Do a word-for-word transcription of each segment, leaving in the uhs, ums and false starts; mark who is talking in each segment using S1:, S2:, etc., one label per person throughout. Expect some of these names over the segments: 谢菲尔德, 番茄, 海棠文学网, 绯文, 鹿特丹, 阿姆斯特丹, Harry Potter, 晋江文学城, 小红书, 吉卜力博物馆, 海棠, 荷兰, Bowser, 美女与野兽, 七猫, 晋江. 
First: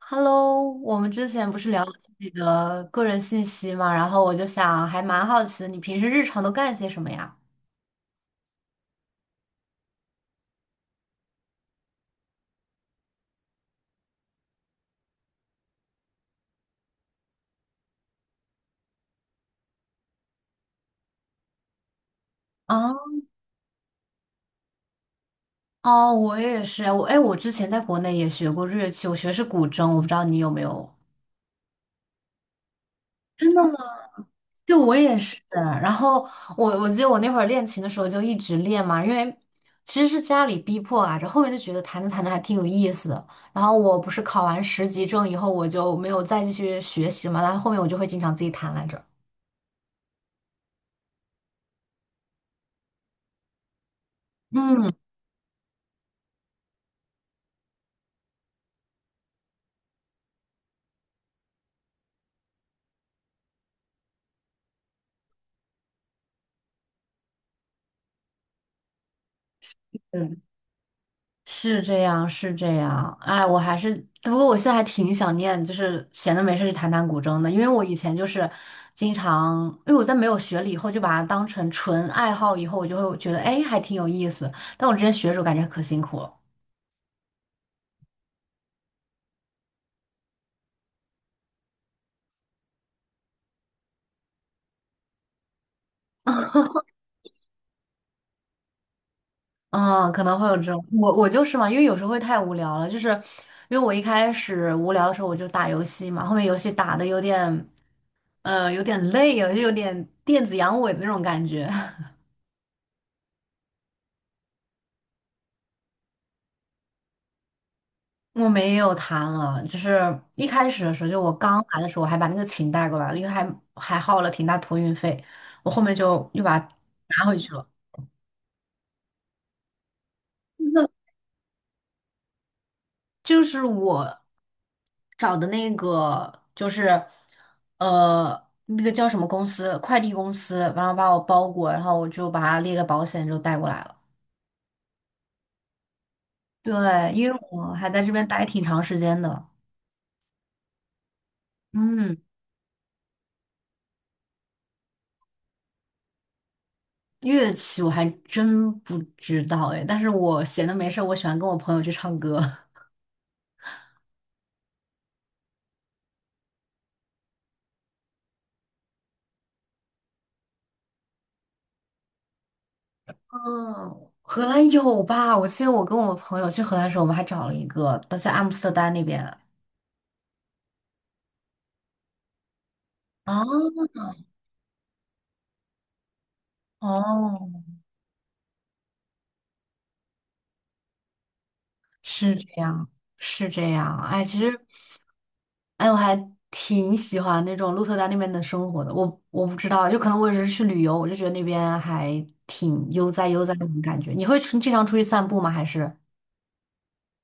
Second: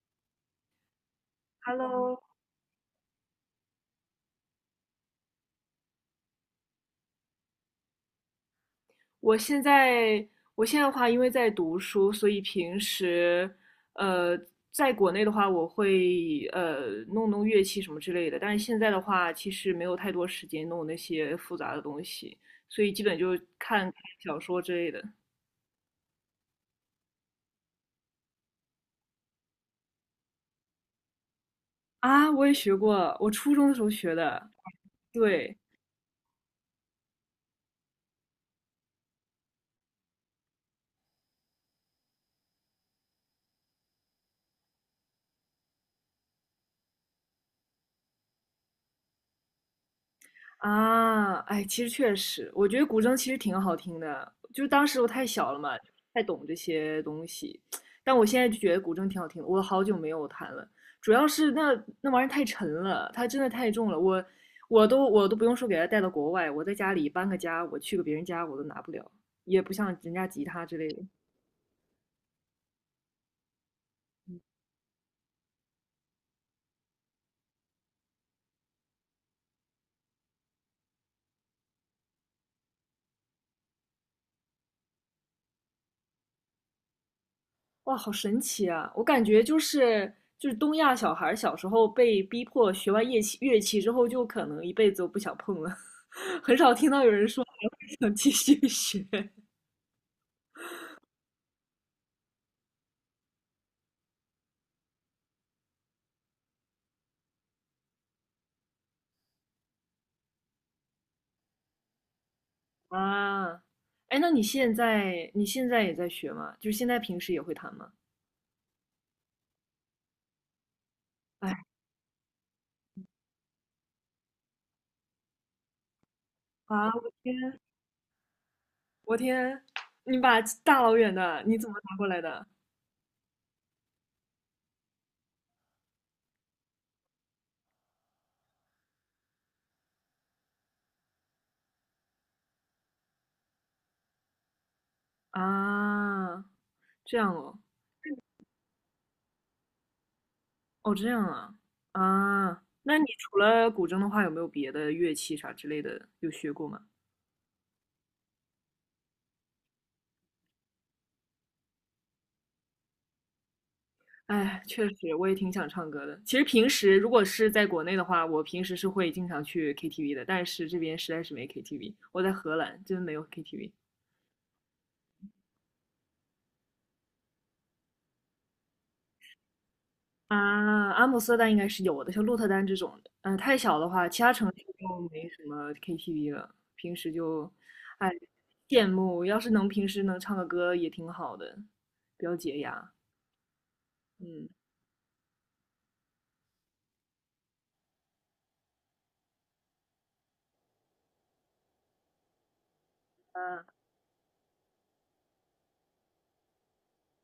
S1: Hello，我们之前不是聊了自
S2: Hello，
S1: 己的个人信息嘛，然后我就想，还蛮好奇的，你平时日常都干些什么呀？
S2: 我现在我现在的话，因为在读书，所以平时呃，在国内的话，我会呃弄弄乐器什么之类的。但是现在的话，其实没有太多时间弄那些复杂的东西，
S1: 啊，
S2: 所以基本就看看小说之类的。
S1: 哦，我也是啊，我哎，我之前在国内也学过日乐器，我学的是古筝，我不知道你有没有。
S2: 啊，我也学过，我初中的时候学的。
S1: 对，我也是。
S2: 对，
S1: 然后我我记得我那会儿练琴的时候就一直练嘛，因为其实是家里逼迫啊，这后面就觉得弹着弹着还挺有意思的。然后我不是考完十级证以后，我就没有再继续学习嘛，但后面我就会经常自己弹来着。
S2: 啊，哎，其实确实，我觉得古筝其实挺好听的，就是当时我太小了嘛，太懂这些东西。但我现在就觉得古筝挺好听的，我好久没有弹了，主要是那那玩意儿太沉了，它真的太重了，我我都我都不用说给它带到国外，我在家里搬个家，我去个别人家我都拿不了，也不像人家
S1: 嗯。
S2: 吉他之类的。
S1: 是这样，是这样。哎，我还是，不过我现在还挺想念，就是闲的没事去弹弹古筝的，因为我以前就是经常，因为我在没有学了以后，就把它当成纯爱好，以后我就会觉得，哎，还挺有意思。但我之前学的时候感觉可辛苦了，
S2: 哇，好神奇啊！我感觉就是就是东亚小孩儿小时候被逼迫学完乐器乐器之后，就可能一辈子都不想碰了，很少听到有人说还会想 继续学
S1: 嗯，可能会有这种，我我就是嘛，因为有时候会太无聊了，就是因为我一开始无聊的时候我就打游戏嘛，后面游戏打的有点，呃，有点累了，就有点电子阳痿的那种感觉。
S2: 啊。哎，那你现在你现在也在学吗？就是现在平时也会弹吗？
S1: 我没有弹了，就是一开始的时候，就我
S2: 哎
S1: 刚来的时候，我还把那个琴带过来了，因为还还耗了挺大托运费，我后面就又把它
S2: 啊，我
S1: 拿回去
S2: 天，
S1: 了。
S2: 我天，你把大老远的你怎么拿过来的
S1: 就是我找的那个，就是呃，那个叫什么公司，快递公司，然后把我包裹，然后我就把它列个保险，就带过来了。
S2: 啊？
S1: 对，
S2: 这
S1: 因
S2: 样
S1: 为
S2: 哦，
S1: 我还在这边待挺长时间的。
S2: 哦，这样啊，
S1: 嗯，
S2: 啊，那你除了古筝的话，有没有别的乐器啥之类的有学过吗？
S1: 乐器我还真不知道哎，但是我闲的没事儿，我喜欢跟我朋友去唱歌。
S2: 哎，确实，我也挺想唱歌的。其实平时如果是在国内的话，我平时是会经常去 K T V 的，但是这边实在是没 K T V。我在荷兰，真没有 K T V
S1: 嗯，荷兰有吧？我记得我跟我朋友去荷兰的时候，我们还找了一个，都在阿姆斯特丹那边。
S2: 啊。阿姆斯特丹应该是有的，像鹿特丹这种的，嗯、太小
S1: 啊，
S2: 的话，其他城市就没什么 K T V 了。平时
S1: 哦，
S2: 就，哎，羡慕，要是能平时能唱个歌也挺好的，比
S1: 是
S2: 较解
S1: 这样，
S2: 压。
S1: 是这样。哎，其
S2: 嗯。
S1: 实，哎，我还挺喜欢那种鹿特丹那边的生活的。我我不知道，就可能我只是去旅游，我就觉得那边还挺悠哉悠哉那种感觉。你会出经常出去散步吗？还是？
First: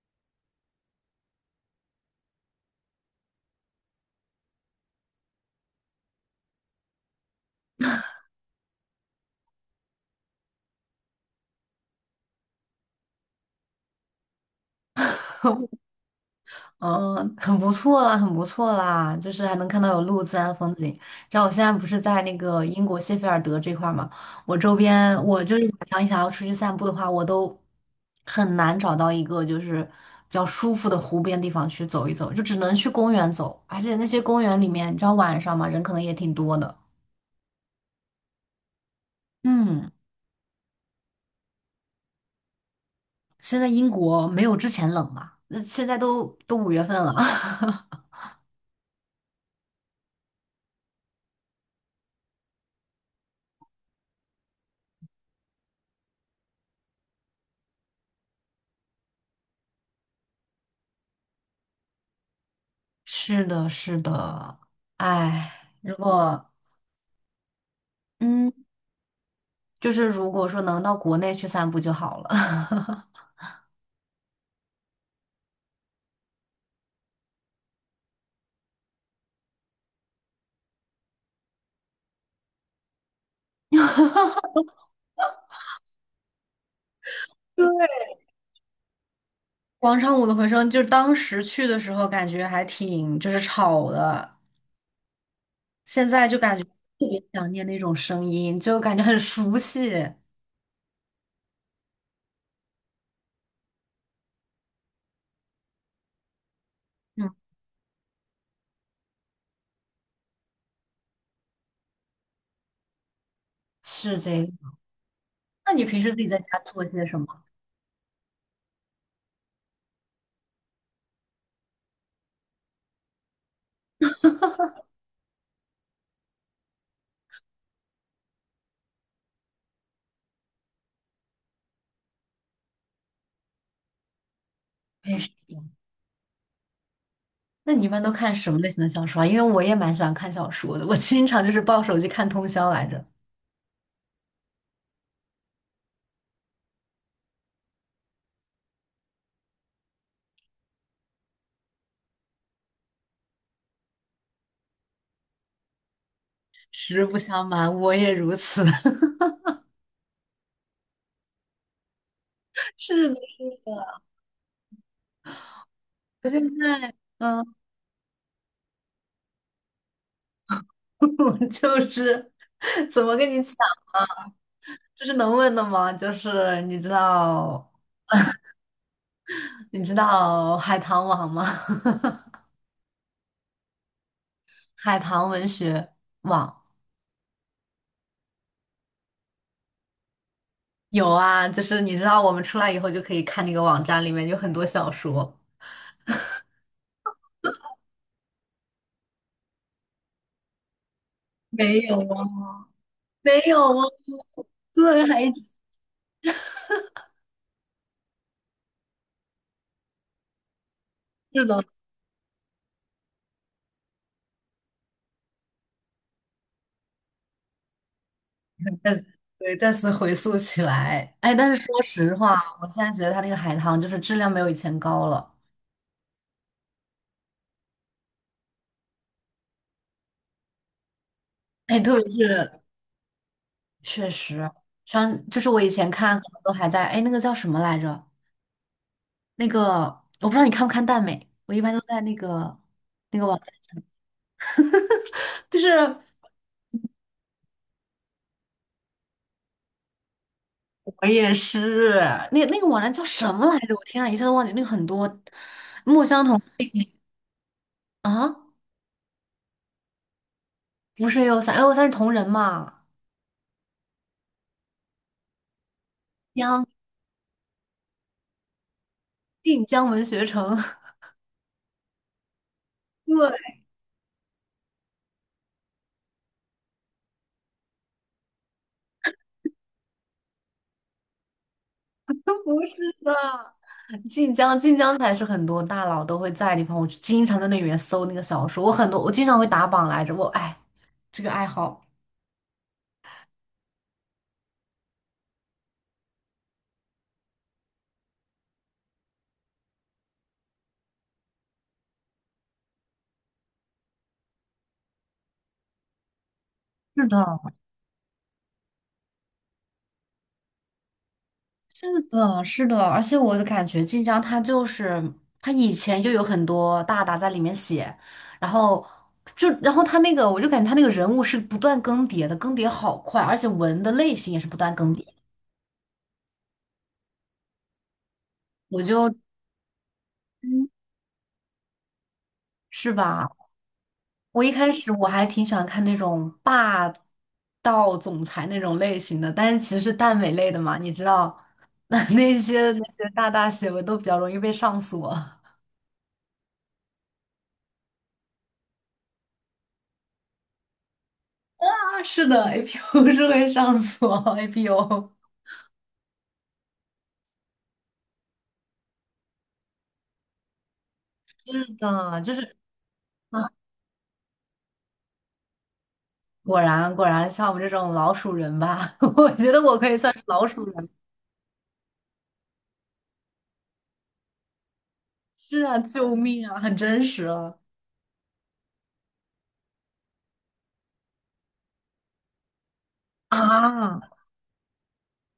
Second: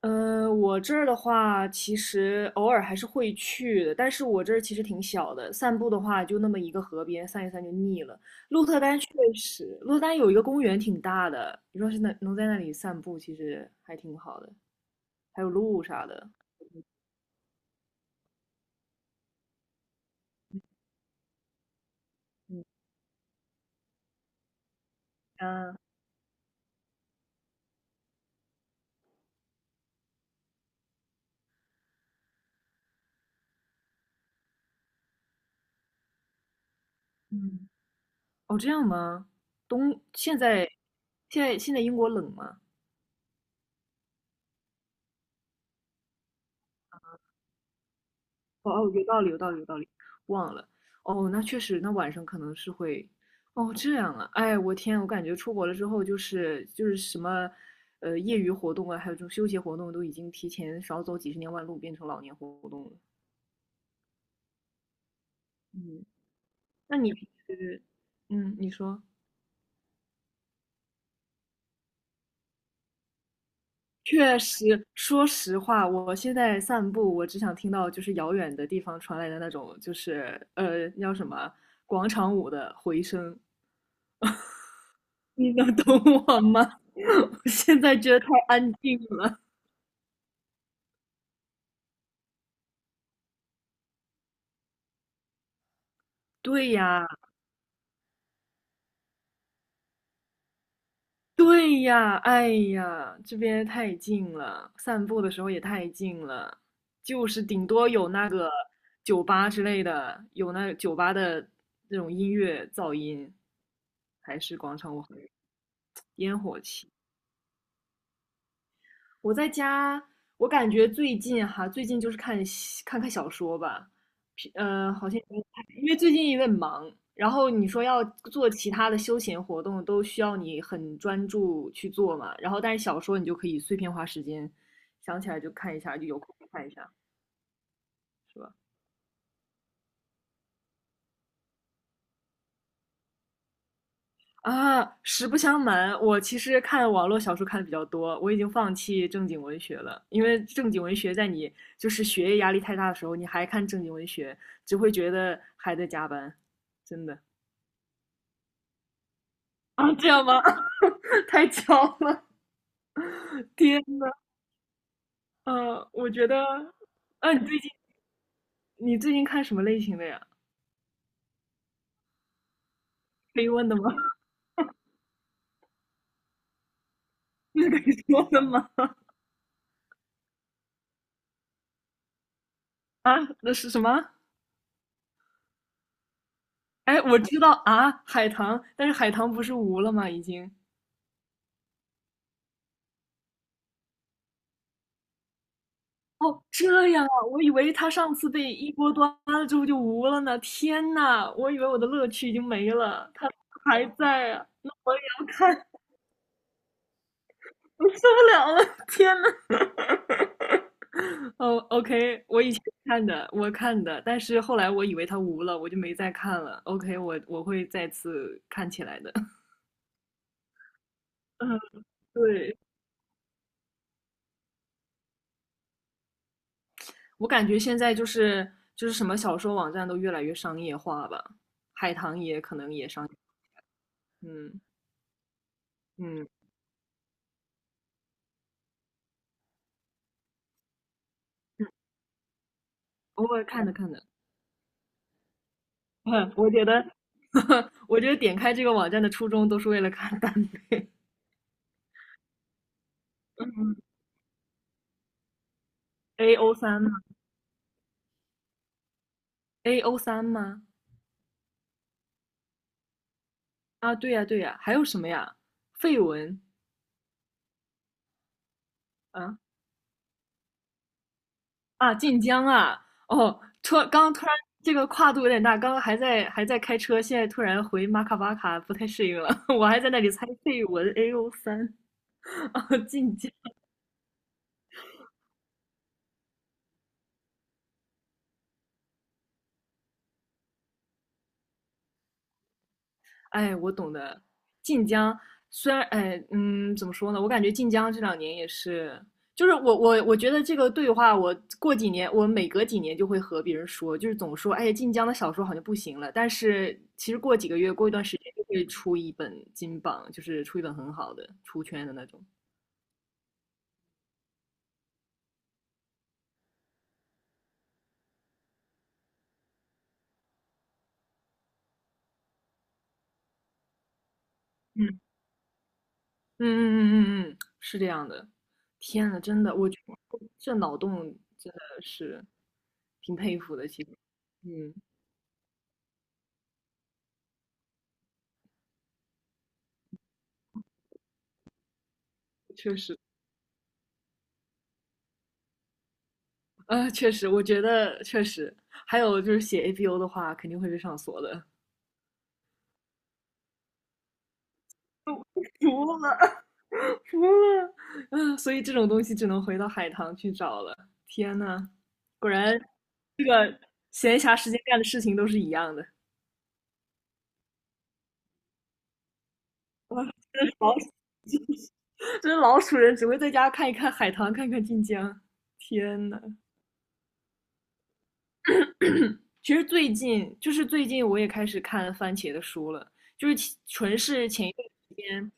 S2: 呃，我这儿的话，其实偶尔还是会去的，但是我这儿其实挺小的，散步的话就那么一个河边，散一散就腻了。鹿特丹确实，鹿特丹有一个公园挺大的，你说是能能在那里散步，其实还挺好的，还有鹿 啥的。
S1: 嗯，很不错啦，很不错啦，就是还能看到有路自然风景。然后我现在不是在那个
S2: 嗯
S1: 英国谢菲尔德这块儿嘛，我周边我就是
S2: 啊，
S1: 晚上想要出去散步的话，我都很难找到一个就是比较舒服的湖边地方去走一走，就只能去公园走。而且那些公园里面，你知道晚上嘛，人可能也挺多的。
S2: 嗯，哦，这样吗？
S1: 嗯，
S2: 冬，现在现在现在英国冷吗？
S1: 现在英国没有之前冷吧？那现在都都五月份了。
S2: 哦哦，有道理，有道理，有道理，忘了。哦，那确实，那晚上可能是会，哦，这样啊，哎，我天，我感觉出国了之后，就是就是什么，呃，业余活动啊，还有这种休闲活动，都已经提前少走几十年弯路，变成老年活动了。
S1: 是的，是的，哎，如
S2: 嗯，
S1: 果。
S2: 那你平时，嗯，
S1: 嗯。
S2: 你说。
S1: 就是如果说能到国内去散步就好了。
S2: 确实，说实话，我现在散步，我只想听到就是遥远的地方传来的那种，就是呃，那叫什么广场舞的回声。你能懂我吗？我
S1: 对，
S2: 现在觉得太安静了。
S1: 广场舞的回声，就是当时去的时候感觉还挺就是吵的，现在就感觉
S2: 对
S1: 特
S2: 呀，
S1: 别想念那种声音，就感觉很熟悉。
S2: 对呀，哎呀，这边太近了，散步的时候也太近了，就
S1: 嗯，
S2: 是顶多有那个酒吧之类的，有那酒吧的那种音乐噪音，
S1: 是这
S2: 还
S1: 样。
S2: 是广场舞
S1: 那你平时自己
S2: 烟
S1: 在家
S2: 火
S1: 做
S2: 气。
S1: 些什么？
S2: 我在家，我感觉最近哈，最近就是看看看小说吧，呃，好像因为最近有点忙，然后你说要做其他的休闲活动，都需要你很专注去做嘛，然后但是小说你就可以碎片化时间，
S1: 平
S2: 想起
S1: 时，
S2: 来就看一下，就有空就看一下，
S1: 那你一般都看
S2: 是
S1: 什
S2: 吧？
S1: 么类型的小说啊？因为我也蛮喜欢看小说的，我经常就是抱手机看通宵来着。
S2: 啊，实不相瞒，我其实看网络小说看的比较多，我已经放弃正经文学了，因为正经文学在你就是学业压力太大的时候，你还看正经文学，只会觉得还在加班，
S1: 实
S2: 真
S1: 不
S2: 的。
S1: 相瞒，我也如此。
S2: 啊，这样吗？太巧了，
S1: 是的，是
S2: 天
S1: 的。
S2: 呐，呃，我觉
S1: 我
S2: 得，
S1: 现在，
S2: 啊，你
S1: 嗯，
S2: 最近你最近看什么类型的呀？
S1: 我就是。怎么跟
S2: 可
S1: 你
S2: 以
S1: 讲？
S2: 问的吗？
S1: 这是能问的吗？就是你知
S2: 那
S1: 道，
S2: 可以说的吗？
S1: 你知道海棠网吗？
S2: 啊，那是什么？
S1: 海棠文学网
S2: 哎，我知道啊，海棠，但是海棠不是无了吗？已经。
S1: 有啊，就是你知道我们出来以后就可以看那个网站，里面有很多小说。
S2: 哦，这样啊，我以为他上次被一锅端了之后就无了呢。天呐，我以为
S1: 没
S2: 我的
S1: 有
S2: 乐
S1: 啊，
S2: 趣已经没了，他
S1: 没有啊，
S2: 还在啊，那我也
S1: 对，还
S2: 要
S1: 一直
S2: 看，我受不了了，天呐。
S1: 是
S2: 哦
S1: 的。
S2: ，OK，我以前看的，我看的，但是后来我以为他无了，我就没再看了。OK，我我会再次看起来的。
S1: 对，再次回溯起来，哎，但
S2: 嗯，
S1: 是说实话，
S2: 对，
S1: 我现在觉得它那个海棠就是质量没有以前高了，
S2: 我感觉现在就是就是什么小说网站都越来越商业化吧，
S1: 哎，
S2: 海
S1: 特别
S2: 棠也可
S1: 是
S2: 能也商业，
S1: 确实，
S2: 嗯
S1: 像就是我以前看可
S2: 嗯，
S1: 能都还在，哎，那个叫什么来着？那个我不知道你看不看耽美，我一般都在那个那个
S2: 偶
S1: 网
S2: 尔看着
S1: 站，
S2: 看着。
S1: 就是
S2: 嗯，我觉得，我觉得点开这个网站的初衷都是为了看单飞。
S1: 我也是，那个那个网站叫什么来着？我天啊，一下子忘记。那个很多墨 香
S2: A
S1: 铜
S2: O 三吗
S1: 啊，
S2: ？A O 三吗？
S1: 不是 A O 三，A O 三是同人嘛？
S2: 啊，对呀，对呀，还有什么呀？绯文，
S1: 江
S2: 啊
S1: 晋江文学城，
S2: 啊，晋江啊！
S1: 对，
S2: 哦，突然刚突然这个跨度有点大，刚刚还在还在开车，现在突然回马卡巴卡，不太适应了。我还在那里猜绯文 A O 三
S1: 不是
S2: 啊，
S1: 的，
S2: 晋江。
S1: 晋江晋江才是很多大佬都会在的地方。我就经常在那里面搜那个小说，我很多我经常会打榜来着。我哎，这个爱好。
S2: 哎，我懂的。晋江虽然，哎，嗯，怎么说呢？我感觉晋江这两年也是，就是我我我觉得这个对话，我过几年，我每隔几年就会和别人说，就是总说，哎，晋江的小说好像不行了。但是
S1: 是
S2: 其
S1: 的。
S2: 实过几个月，过一段时间就会出一本金榜，就是出一本很好的出
S1: 是
S2: 圈的那种。
S1: 的，是的，而且我的感觉，晋江它就是它以前就有很多大大在里面写，然后就然后他那个，我就感觉他那个人物是不断更迭的，更迭好快，而且文的类型也是不断
S2: 嗯
S1: 更
S2: 嗯
S1: 迭。
S2: 嗯嗯嗯嗯，是这样的。
S1: 我
S2: 天
S1: 就，
S2: 呐，真的，我觉得这
S1: 嗯
S2: 脑洞真的是
S1: 是
S2: 挺
S1: 吧？
S2: 佩服的，其实，
S1: 我一开
S2: 嗯，
S1: 始我还挺喜欢看那种霸道总裁那种类型的，但是其实是耽美类的嘛，你知道，那那些
S2: 确
S1: 那
S2: 实。
S1: 些大大写文都比较容易被上锁。
S2: 呃，确实，我觉得确实，还有就是写 A P O 的话，肯定会被上锁的。
S1: 是的，A P O 是会上锁，A P O。
S2: 服了，服了，嗯，所以这种东西只能回到海棠去找了。天呐，
S1: 是的，
S2: 果
S1: 就是
S2: 然
S1: 啊，
S2: 闲暇时间干的事情都是一样的。
S1: 果然果然像我们这种老鼠人吧，我觉得我可以算是老
S2: 真是
S1: 鼠
S2: 老，
S1: 人
S2: 真是老鼠人只会在家看一看海棠，看看晋江。
S1: 是啊，
S2: 天
S1: 救
S2: 呐，
S1: 命啊，很真实啊
S2: 其实最近就是最近我也开始看番茄的书了，就是其纯
S1: 啊。
S2: 是前一段时间，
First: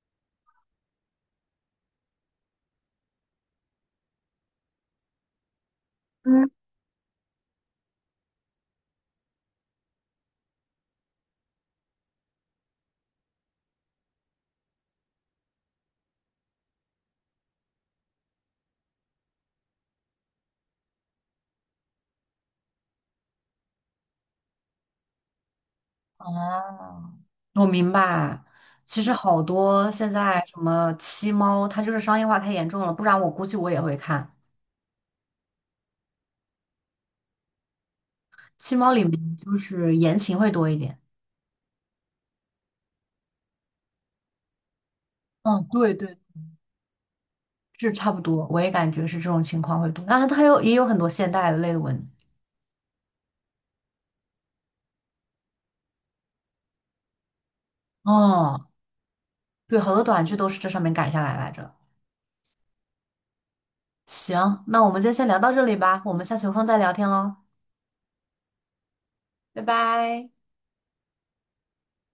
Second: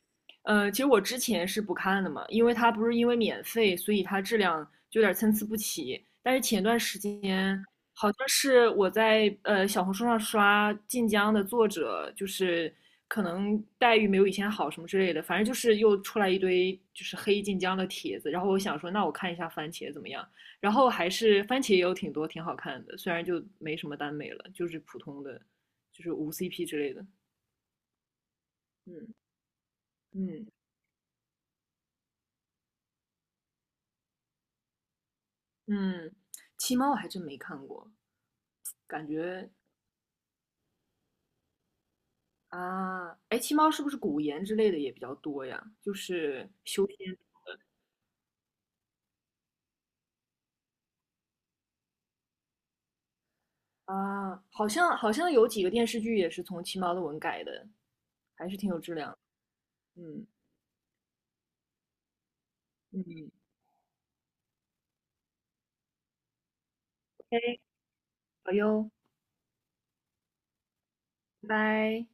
S2: 呃，其实我之前是不看的嘛，因为它不是因为免费，所以它质量就有点参差不齐。但是
S1: 嗯，
S2: 前段时间好像是我在呃小红书上刷晋江的作者，就是可能待遇没有以前好什么之类的，反正就是又出来一堆就是黑晋江的帖子，然后我想说那我看一下番茄怎么样。然后还是番茄也有挺多挺好看的，虽然就没什么耽美了，就是普通的，就是无 C P 之类的。
S1: 哦，我明白。其实
S2: 嗯
S1: 好多现在
S2: 嗯
S1: 什么七猫，它就是商业化太严重了，不然我估计我也会看。
S2: 嗯，七猫我还真没看过，
S1: 七猫里
S2: 感
S1: 面
S2: 觉
S1: 就是言情会多一点。
S2: 啊，哎，七猫是不是古言之类的也比较多呀？
S1: 嗯，
S2: 就
S1: 对对
S2: 是修仙
S1: 是差不多，我也感觉是这种情况会多。啊，它有也有很多现代类的文，
S2: 啊，好像好像有几个电视剧也是从七猫的文改的，还是
S1: 哦，
S2: 挺有质量的。
S1: 对，好多短
S2: 嗯
S1: 剧都是这上面改下来来着。
S2: 嗯，
S1: 行，那我们就先聊到这里吧，我们下次有空再聊天喽，
S2: 哎，好哟，
S1: 拜拜。
S2: 拜拜。